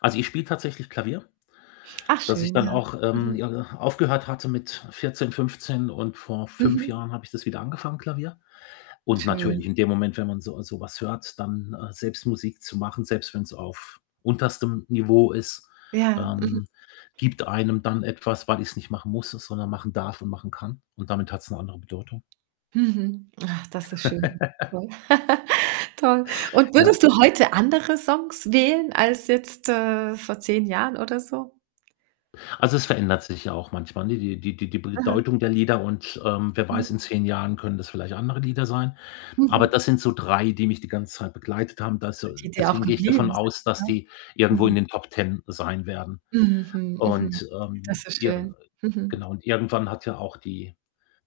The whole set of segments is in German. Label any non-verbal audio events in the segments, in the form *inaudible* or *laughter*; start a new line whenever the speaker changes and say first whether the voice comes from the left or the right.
left: Also, ich spiele tatsächlich Klavier,
right: Ach,
left: das ich
right: schön,
left: dann
right: ja.
left: auch, ähm,
right: Mhm.
left: j aufgehört hatte mit 14, 15 und vor 5
right: Mhm.
left: Jahren habe ich das wieder angefangen, Klavier. Und natürlich,
right: Schön.
left: in dem Moment, wenn man so so was hört, dann, äh, selbst Musik zu machen, selbst wenn's auf unterstem Niveau ist,
right: Ja, mhm.
left: ähm, gibt einem dann etwas, weil ich's nicht machen musste, sondern machen darf und machen kann. Und damit hat's eine andere Bedeutung.
right: Mhm. Ach, das ist schön.
left: *giggles*
right: Toll, *laughs* toll. Und
left: Ja.
right: würdest du heute andere Songs wählen als jetzt, äh, vor 10 Jahren oder so?
left: Also, es verändert sich ja auch manchmal, ne? Die die die die B
right: Aha.
left: bedeutung der Lieder und ähm, wer
right: Mhm.
left: weiß, in 10 Jahren können das vielleicht andere Lieder sein. Aber
right: Mhm.
left: das sind so 3, die mich die ganze Zeit begleitet haben. Da so
right: Die dir auch
left: deswegen gehe ich davon
right: geblieben sind,
left: aus, dass
right: ne?
left: die irgendwo in
right: Mhm.
left: den Top 10 sein werden.
right: Mhm, mhm.
left: Und, ähm,
right: Das ist
left: ja, äh,
right: schön. Mhm.
left: genau, und irgendwann hat ja auch die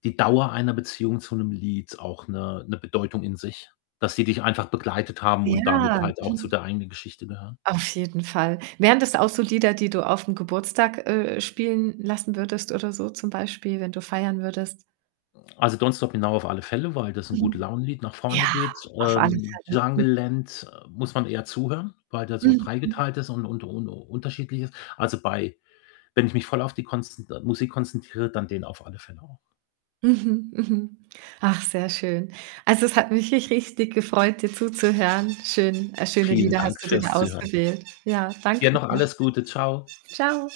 left: die Dauer einer Beziehung zu nem' Lied auch 'ne 'ne Bedeutung in sich, dass die dich einfach begleitet haben und damit
right: Ja,
left: halt auch zu
right: mhm.
left: der eigenen Geschichte gehören.
right: Auf jeden Fall. Wären das auch so Lieder, die du aufm Geburtstag, äh, spielen lassen würdest oder so zum Beispiel, wenn du feiern würdest?
left: Also, „Don't stop“ genau auf alle Fälle, weil das ist ein
right: Mhm,
left: Gute-Laune-Lied, nach vorne
right: ja,
left: geht.
right: auf alle
left: Ähm,
right: Fälle. Hm.
left: „Jungle Land“, äh, muss man eher zuhören, weil der so
right: Mhm.
left: dreigeteilt ist und und un unterschiedlich ist. Also bei wenn ich mich voll auf die kons Musik konzentriere, dann den auf alle Fälle auch.
right: Mhm, mhm. Ach, sehr schön. Also, es hat mich rich richtig gefreut, dir zuzuhören. Schön, äh, schöne
left: Vielen
right: Lieder hast
left: Dank
right: du dir da
left: fürs Zuhören.
right: ausgewählt. Ja,
left: Dir
right: danke
left: noch
right: dir.
left: alles Gute. Tschau.
right: Tschau.